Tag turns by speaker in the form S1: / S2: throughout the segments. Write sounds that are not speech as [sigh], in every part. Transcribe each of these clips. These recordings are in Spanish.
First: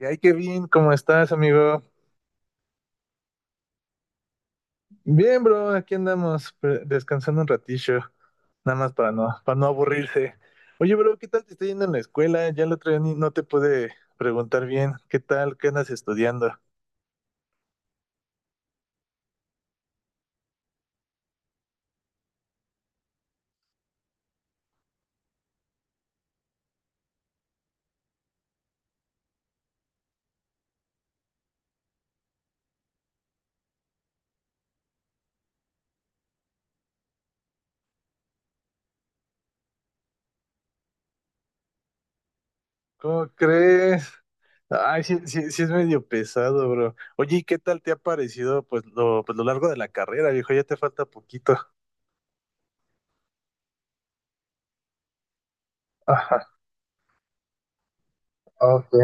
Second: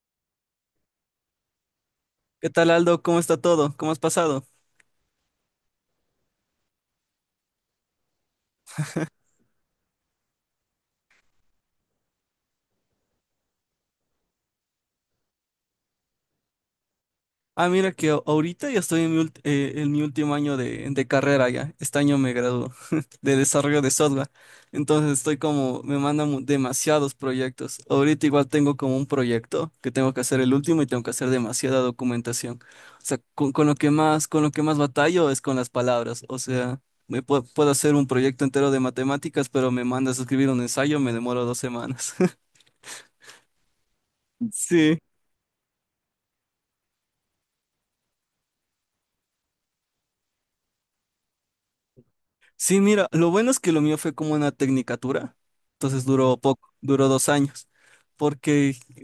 S1: Y ay, Kevin, ¿cómo estás, amigo?
S2: ¿Qué tal, Aldo? ¿Cómo está todo? ¿Cómo has pasado?
S1: Bien, bro, aquí andamos descansando un ratillo, nada más para no aburrirse. Oye, bro, ¿qué tal te está yendo en la escuela? Ya el otro día no te pude preguntar bien. ¿Qué tal? ¿Qué andas estudiando?
S2: Ah, mira que ahorita ya estoy en mi último año de carrera ya. Este año me gradúo [laughs] de desarrollo de software. Entonces estoy como, me mandan demasiados proyectos. Ahorita igual tengo como un proyecto que tengo que hacer el último y tengo que hacer demasiada documentación. O sea, con lo que más batallo es con las palabras. O sea, puedo hacer un proyecto entero de matemáticas, pero me mandas a escribir un ensayo, me demoro 2 semanas. [laughs]
S1: ¿Cómo crees?
S2: Sí.
S1: Ay, sí, sí, sí es medio pesado, bro. Oye, ¿y qué tal te ha parecido pues lo largo de la carrera, viejo? Ya te falta poquito.
S2: Sí, mira, lo bueno es que lo mío fue como una tecnicatura, entonces duró
S1: Ajá,
S2: poco, duró 2 años, porque,
S1: ok.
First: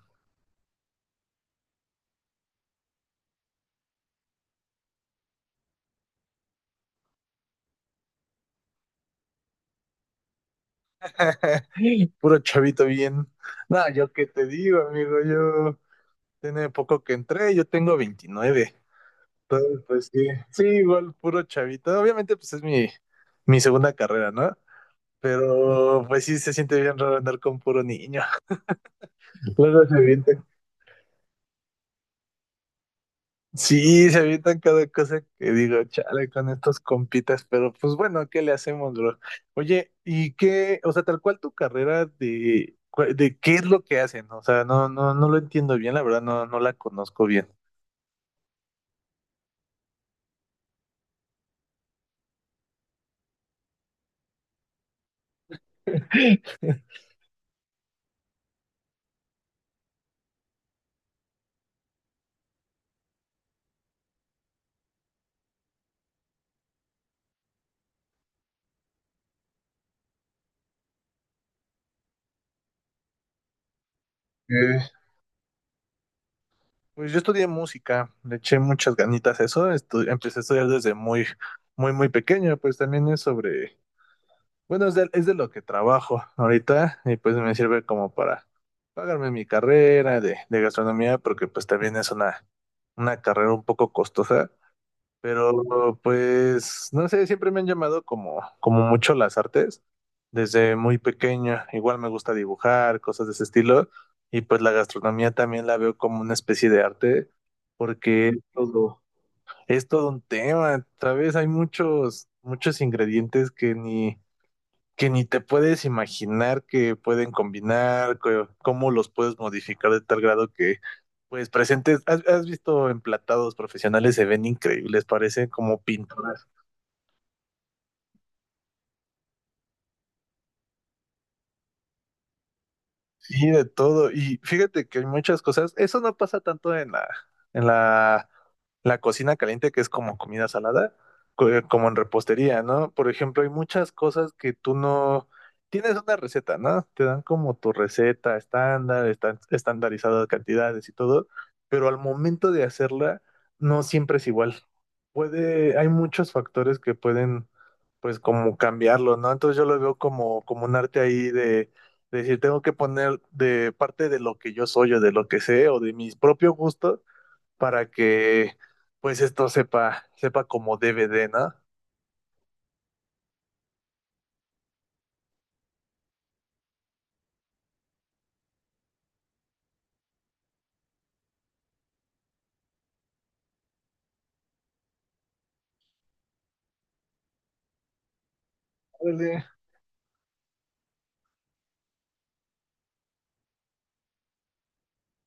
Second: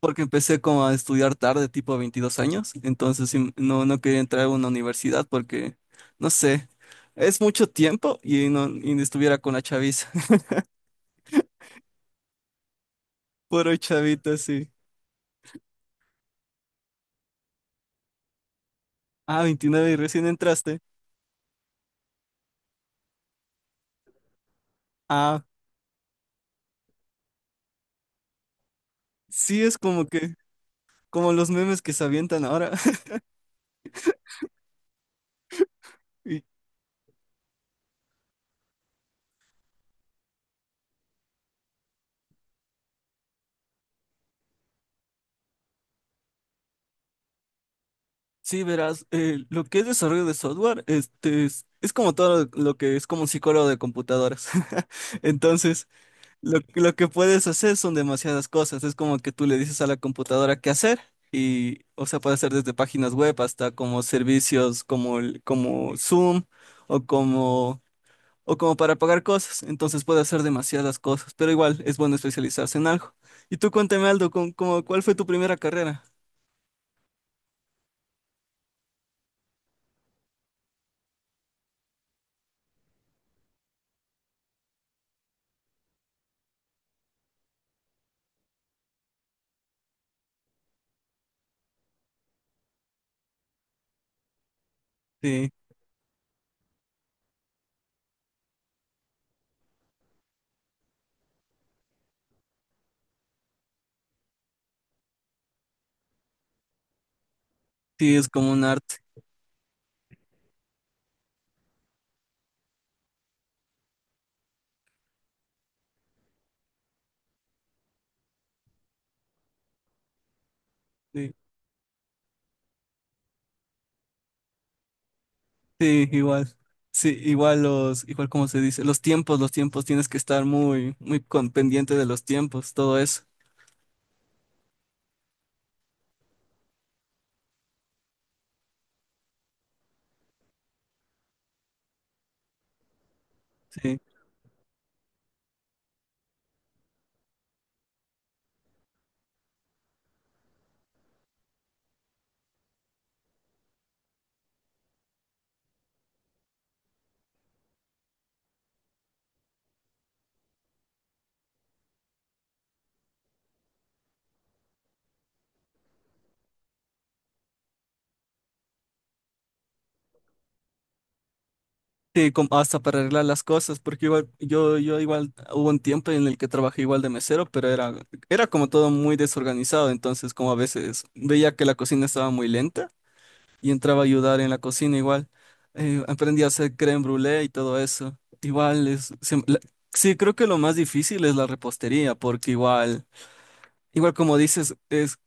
S2: porque empecé como a estudiar tarde, tipo 22 años, entonces sí, no, no quería entrar a una universidad porque, no sé, es mucho tiempo y no estuviera con la chaviza.
S1: [laughs] Puro chavito bien.
S2: [laughs] Puro
S1: No, yo qué
S2: chavita,
S1: te
S2: sí.
S1: digo, amigo, yo. Tiene poco que entré, yo tengo 29.
S2: Ah,
S1: Entonces,
S2: 29 y
S1: pues
S2: recién
S1: sí, sí,
S2: entraste.
S1: igual puro chavito. Obviamente, mi segunda carrera, ¿no?
S2: Ah,
S1: Pero pues sí se siente bien raro andar con puro niño. [laughs]
S2: sí, es
S1: Luego se
S2: como que,
S1: avientan.
S2: como los memes que se avientan ahora. [laughs]
S1: Sí, se avientan cada cosa que digo, chale,
S2: Y
S1: con estos compitas, pero pues bueno, ¿qué le hacemos, bro? Oye, ¿y qué? O sea, tal cual tu carrera de, cu- de qué es lo que hacen? O sea, no lo entiendo bien, la verdad, no la conozco bien.
S2: sí, verás, lo que es desarrollo de software, este es como todo lo que es como un psicólogo de computadoras. [laughs] Entonces, lo,
S1: [laughs]
S2: lo que puedes hacer son demasiadas cosas. Es como que tú le dices a la computadora qué hacer y, o sea, puede hacer desde páginas web hasta como servicios como, como Zoom o como, o como para pagar cosas. Entonces puede hacer demasiadas cosas, pero igual es bueno especializarse en algo. Y tú cuéntame, Aldo, ¿con,
S1: Eh,
S2: como, cuál fue tu primera carrera?
S1: pues yo estudié música, le eché muchas ganitas a eso, empecé a estudiar desde muy pequeño, pues también es sobre, bueno, es de lo que trabajo ahorita y pues me sirve como para pagarme mi carrera de gastronomía, porque pues también una carrera un poco costosa,
S2: Sí,
S1: pero pues, no sé, siempre me han llamado como mucho las artes, desde muy pequeño. Igual me gusta dibujar, cosas de ese estilo. Y pues la gastronomía también la veo como una especie de arte,
S2: sí,
S1: porque
S2: es como un arte.
S1: es todo un tema, ¿sabes? Hay muchos ingredientes que ni te puedes imaginar que pueden combinar, cómo los puedes modificar de tal grado que
S2: Sí.
S1: pues presentes, has visto emplatados profesionales? Se ven increíbles, parecen como
S2: Sí,
S1: pinturas.
S2: igual. Sí, igual los, igual como se dice, los tiempos, tienes que estar muy, muy pendiente de los tiempos, todo eso.
S1: Sí, de todo. Y fíjate que hay muchas cosas. Eso no pasa tanto en la, la cocina caliente, que es como comida salada, como en repostería, ¿no? Por ejemplo, hay muchas
S2: Sí.
S1: cosas que tú no tienes una receta, ¿no? Te dan como tu receta estándar, están estandarizadas cantidades y todo, pero al momento de hacerla, no siempre es igual. Hay muchos factores que pueden, pues, como cambiarlo, ¿no? Entonces yo lo veo como un arte ahí, es decir, tengo que poner de parte de lo que yo soy o de lo que sé o de mis propios gustos para que pues esto sepa, sepa como debe de, ¿no?
S2: Sí, com- hasta para arreglar las cosas, porque igual, yo igual hubo un tiempo en el que trabajé igual de mesero, pero era como todo muy desorganizado, entonces como a veces veía que la cocina estaba muy lenta y entraba a ayudar en la cocina igual. Aprendí a hacer crème brûlée y todo eso. Igual es,
S1: Órale.
S2: sí, creo que lo más difícil es la repostería, porque es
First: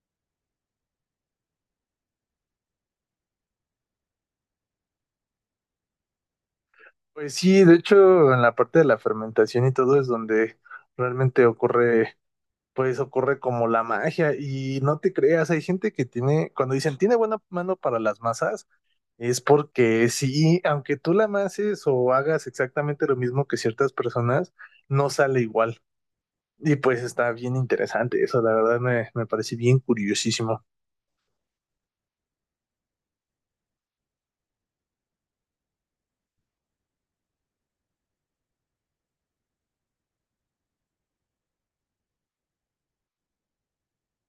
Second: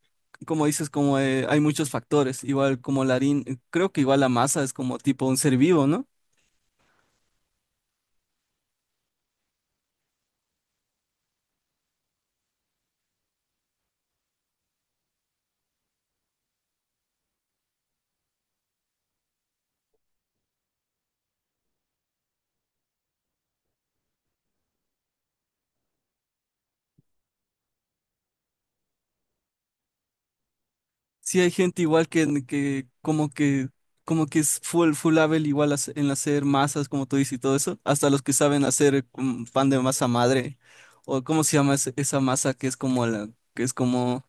S2: como dices, como hay muchos factores, igual como la harina, creo que igual la masa es como tipo un ser vivo, ¿no?
S1: Pues sí, de hecho, en la parte de la fermentación y todo es donde realmente ocurre, pues ocurre como la magia. Y no te creas, hay gente que tiene, cuando dicen tiene buena mano para las masas, es porque sí, aunque tú la amases o hagas exactamente lo mismo que ciertas personas, no sale igual. Y pues está bien interesante eso, la verdad me, me parece bien curiosísimo.
S2: Sí hay gente igual que como que es full full level igual en hacer masas, como tú dices y todo eso, hasta los que saben hacer pan de masa madre o cómo se llama esa masa que es como la que es como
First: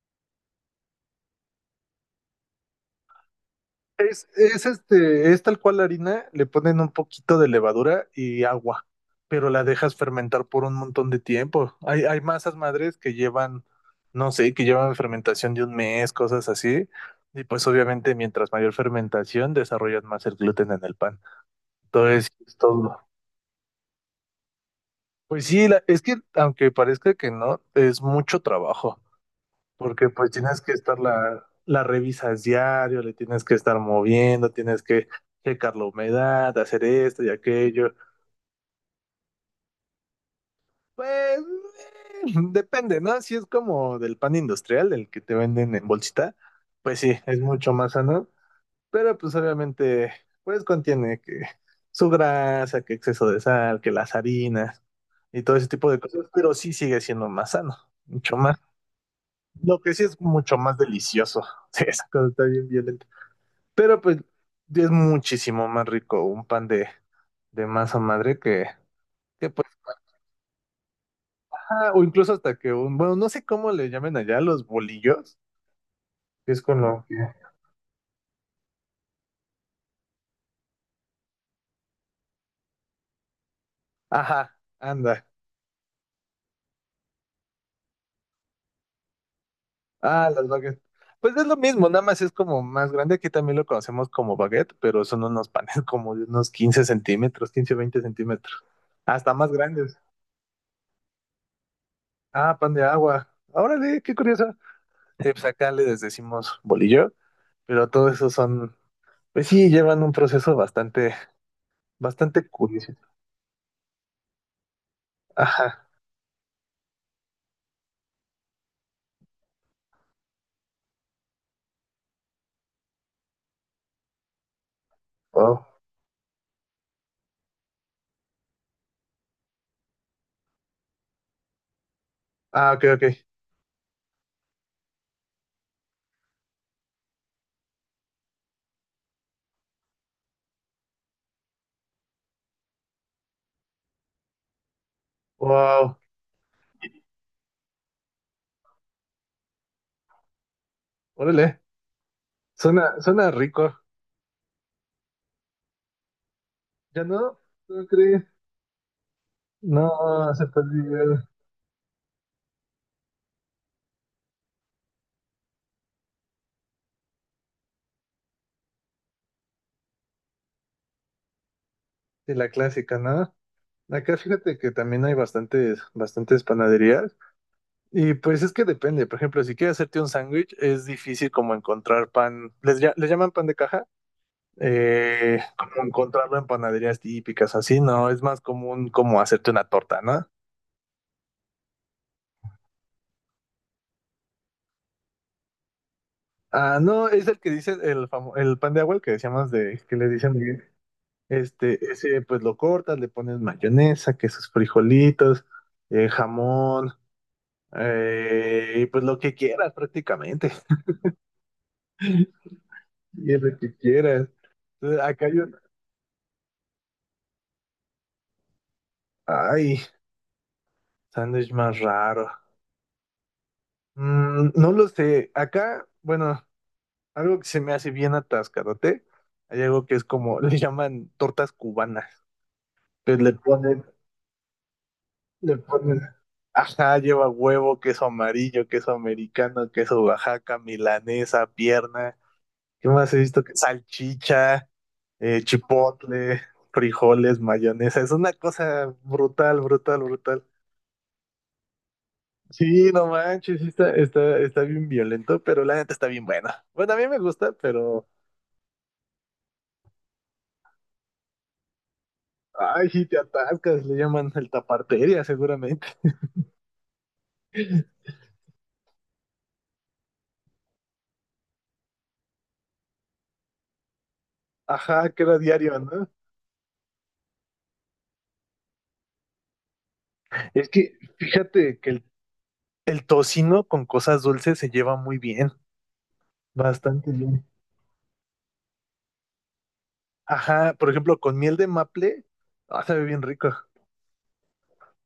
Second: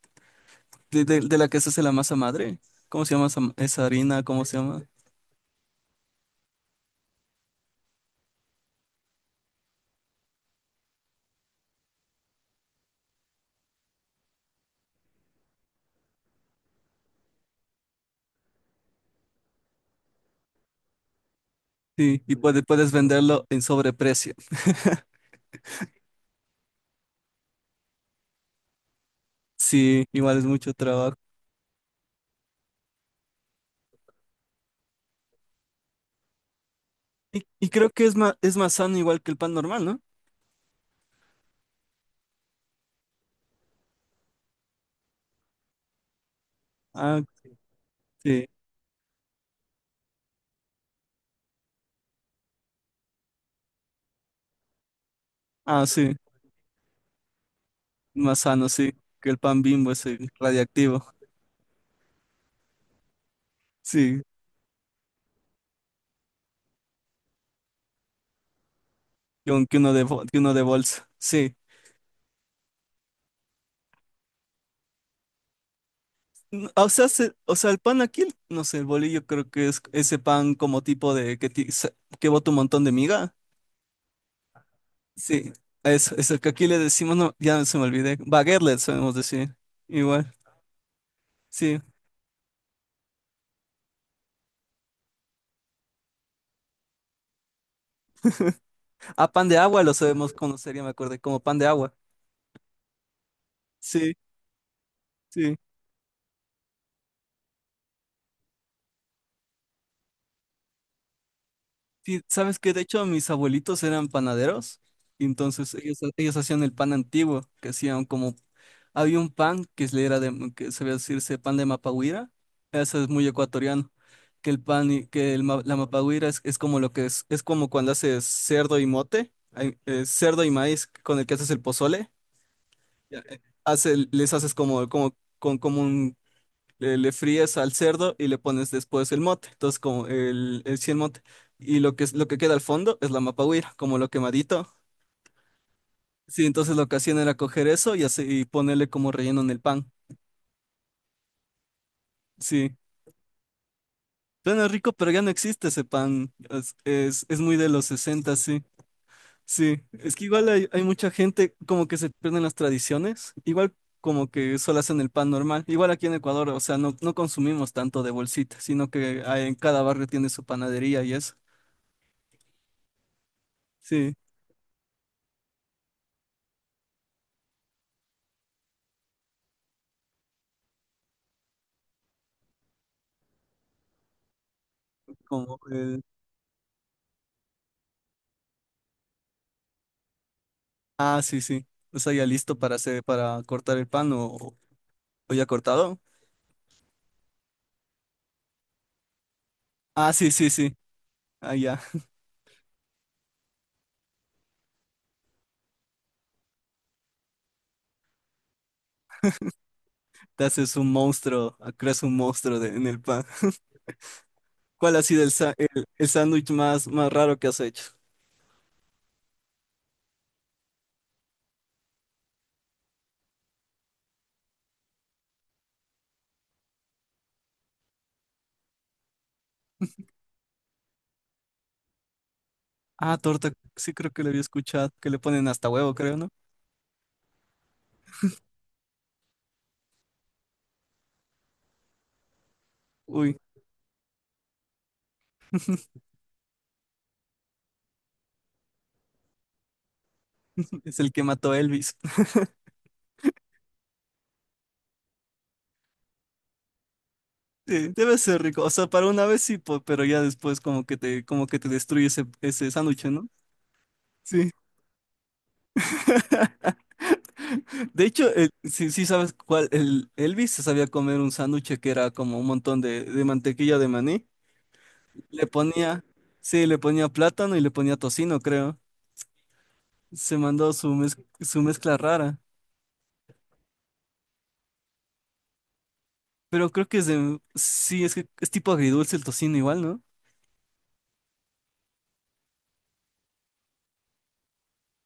S2: de la que se hace la masa madre. ¿Cómo se llama esa harina? ¿Cómo se
S1: Es
S2: llama?
S1: este, es tal cual la harina, le ponen un poquito de levadura y agua, pero la dejas fermentar por un montón de tiempo. Hay masas madres que llevan, no sé, que llevan fermentación de un mes, cosas así. Y pues obviamente mientras mayor fermentación desarrollan más el gluten en el pan.
S2: Sí,
S1: Entonces,
S2: y
S1: es
S2: puedes
S1: todo.
S2: venderlo en sobreprecio.
S1: Pues sí, es que aunque parezca que no, es mucho trabajo,
S2: Sí,
S1: porque pues
S2: igual es
S1: tienes que
S2: mucho
S1: estar
S2: trabajo.
S1: la revisas diario, le tienes que estar moviendo, tienes que checar la humedad, hacer esto y
S2: Y creo
S1: aquello.
S2: que es más sano igual que el pan normal, ¿no?
S1: Pues [laughs] depende, ¿no? Si es como del pan industrial, del que te venden en bolsita, pues sí,
S2: Ah,
S1: es mucho más sano,
S2: sí.
S1: pero pues obviamente pues contiene que su grasa, que exceso de sal, que las harinas y todo ese
S2: Ah,
S1: tipo de
S2: sí.
S1: cosas, pero sí sigue siendo más sano, mucho
S2: Más
S1: más.
S2: sano, sí. Que el pan
S1: Lo
S2: Bimbo
S1: que sí
S2: es
S1: es mucho más
S2: radiactivo.
S1: delicioso. [laughs] Sí, esa cosa está bien bien. Pero pues
S2: Sí.
S1: es muchísimo más rico un pan de masa madre que
S2: Que
S1: pues,
S2: que uno de bolsa. Sí.
S1: ah, o incluso hasta que un, bueno, no sé cómo le llamen allá los bolillos, que es
S2: N-
S1: con
S2: O
S1: lo
S2: sea,
S1: que...
S2: o sea, el pan aquí, no sé, el bolillo creo que es ese pan como tipo de que, que bota un montón de miga.
S1: Ajá, anda.
S2: Sí. Eso que aquí le decimos, no, ya se me olvidé. Baguette le sabemos decir.
S1: Ah,
S2: Igual.
S1: las baguettes. Pues es lo
S2: Sí.
S1: mismo, nada más es como más grande. Aquí también lo conocemos como baguette, pero son unos panes [laughs] como de unos 15 centímetros, 15 20 centímetros.
S2: A
S1: Hasta
S2: pan
S1: más
S2: de agua lo
S1: grandes.
S2: sabemos conocer, ya me acordé, como pan de agua.
S1: Ah, pan de agua. Órale, qué
S2: Sí,
S1: curioso. Sí, pues
S2: sí.
S1: acá les decimos bolillo, pero todo eso son. Pues sí, llevan un proceso bastante,
S2: Sí,
S1: bastante
S2: sabes que de
S1: curioso.
S2: hecho mis abuelitos eran panaderos, y entonces
S1: Ajá.
S2: ellos hacían el pan antiguo, que hacían como, había un pan que se le era que sabía decirse pan de mapahuira, eso es muy ecuatoriano, que el pan,
S1: Wow.
S2: la mapahuira es como lo que es como cuando haces cerdo y mote, ay, cerdo y maíz con el que haces el pozole.
S1: Ah, ok, ok.
S2: Ya, hace, les haces como, como, con, como le fríes al cerdo y le pones después el mote. Entonces, como sí, el mote. Y lo que, lo que queda al fondo es la mapahuira, como lo quemadito.
S1: Wow.
S2: Sí, entonces lo que hacían era coger eso y, así, y ponerle como relleno en el pan.
S1: Órale.
S2: Sí.
S1: Suena, suena rico.
S2: Suena rico, pero ya no existe ese pan. Es,
S1: ¿Ya
S2: es,
S1: no?
S2: es muy de los
S1: ¿No crees?
S2: 60, sí. Sí. Es que
S1: No, se
S2: igual hay mucha
S1: perdió
S2: gente como que se pierden las tradiciones. Igual como que solo hacen el pan normal. Igual aquí en Ecuador, o sea, no, no consumimos tanto de bolsita, sino que en cada barrio tiene su panadería y eso.
S1: de la clásica, ¿no?
S2: Sí.
S1: Acá fíjate que también hay bastantes, bastantes panaderías. Y pues es que depende. Por ejemplo, si quieres hacerte un sándwich, es difícil como encontrar pan. Les llaman pan de caja? Eh,
S2: Como
S1: como
S2: el...
S1: encontrarlo en panaderías típicas, así, ¿no? Es más común como hacerte una torta, ¿no?
S2: Ah, sí, sí. O sea, ya listo para hacer, para cortar el pan o ya cortado.
S1: Ah, no, es el que dice el pan de agua, el que decíamos de que le
S2: Ah, sí,
S1: dicen
S2: sí,
S1: Miguel.
S2: sí. Ah, ya.
S1: Ese pues lo cortas, le pones mayonesa, que sus frijolitos, jamón, y pues lo que quieras
S2: Te
S1: prácticamente.
S2: haces un monstruo, ah, creas un monstruo en el pan.
S1: Y es lo que
S2: [laughs]
S1: quieras.
S2: ¿Cuál
S1: Entonces,
S2: ha sido
S1: acá
S2: el,
S1: hay un,
S2: sa- el, el sándwich más, más raro que has hecho?
S1: ay, sándwich más raro. Mm, no lo sé. Acá, bueno, algo que se me hace bien atascadote, hay algo que es como, [laughs] le llaman tortas cubanas.
S2: Ah,
S1: Pues le
S2: torta.
S1: ponen
S2: Sí, creo que lo había escuchado, que le ponen
S1: Le
S2: hasta huevo,
S1: ponen,
S2: creo, ¿no?
S1: ajá, lleva huevo, queso amarillo, queso americano, queso Oaxaca, milanesa, pierna. ¿Qué más he
S2: Uy,
S1: visto? Que salchicha, chipotle, frijoles, mayonesa. Es una cosa brutal, brutal, brutal.
S2: es el que mató a Elvis. [laughs]
S1: Sí, no manches, sí está bien violento, pero la neta está bien buena. Bueno, a mí me gusta,
S2: Sí,
S1: pero...
S2: debe ser rico. O sea, para una vez sí, pero ya después como que te destruye ese
S1: Ay,
S2: sándwich,
S1: si te
S2: ¿no?
S1: atascas, le llaman el
S2: Sí.
S1: taparteria seguramente.
S2: [laughs] De
S1: [laughs]
S2: hecho, sí, sí sabes cuál, el Elvis se sabía comer un sándwich que era como un montón de mantequilla de maní.
S1: Ajá, que era
S2: Le
S1: diario,
S2: ponía,
S1: ¿no?
S2: sí, le ponía plátano y le ponía tocino, creo. Se
S1: Es
S2: mandó su
S1: que
S2: su
S1: fíjate que
S2: mezcla rara.
S1: el tocino con cosas dulces se lleva muy bien,
S2: Pero creo que es
S1: bastante bien.
S2: sí, es que es tipo agridulce el tocino igual, ¿no?
S1: Ajá, por ejemplo, con miel de maple, ah, sabe bien rico,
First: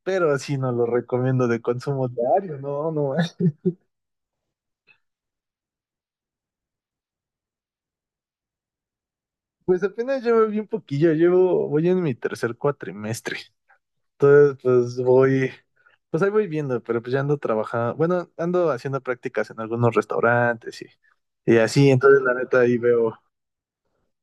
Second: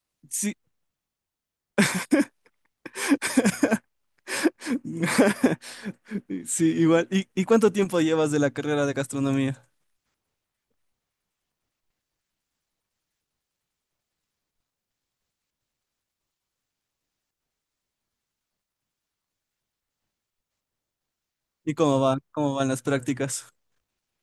S1: pero
S2: Sí,
S1: así no lo recomiendo de consumo diario, no, no. Eh,
S2: [laughs] sí, igual. ¿Y cuánto tiempo llevas de la carrera de gastronomía?
S1: pues apenas llevo bien poquillo, llevo, voy en mi tercer cuatrimestre, entonces pues voy, pues ahí voy viendo, pero pues ya ando trabajando, bueno, ando haciendo prácticas en algunos restaurantes y
S2: ¿Y
S1: así,
S2: cómo va?
S1: entonces la
S2: ¿Cómo
S1: neta
S2: van
S1: ahí
S2: las
S1: veo,
S2: prácticas?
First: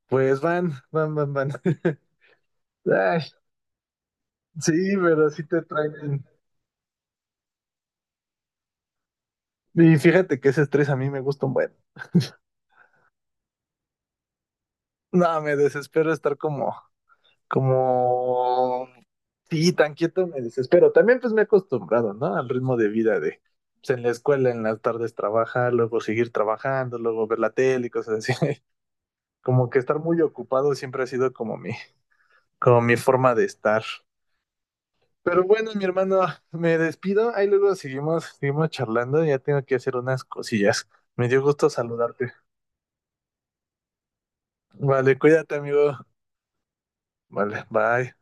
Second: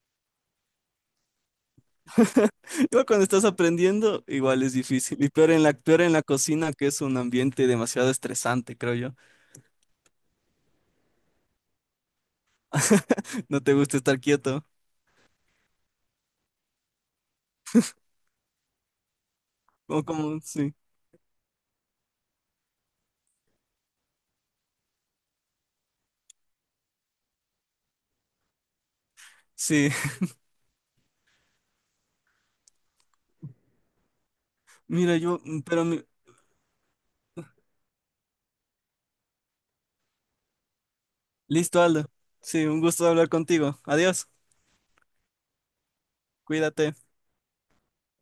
S1: pues van. [laughs]
S2: [laughs] Igual
S1: Ay,
S2: cuando estás aprendiendo, igual
S1: sí,
S2: es difícil.
S1: pero
S2: Y
S1: sí
S2: peor
S1: te
S2: peor en la
S1: traen.
S2: cocina, que es un ambiente demasiado estresante, creo yo.
S1: Y fíjate que ese estrés a mí me gusta un buen.
S2: No te gusta estar quieto.
S1: No, me desespero estar como, sí, tan
S2: Como,
S1: quieto
S2: como,
S1: me
S2: sí.
S1: desespero. También pues me he acostumbrado, ¿no? Al ritmo pues en la escuela, en las tardes trabajar, luego seguir trabajando, luego ver la tele y cosas así. [laughs] Como que
S2: Sí.
S1: estar muy
S2: [laughs]
S1: ocupado siempre ha sido como como mi forma de estar.
S2: Mira, yo,
S1: Pero bueno, mi hermano, me despido. Ahí luego seguimos, seguimos charlando. Ya tengo que hacer unas cosillas. Me dio gusto
S2: listo, Aldo.
S1: saludarte.
S2: Sí, un gusto hablar contigo. Adiós.
S1: Vale, cuídate, amigo.
S2: Cuídate.
S1: Vale, bye.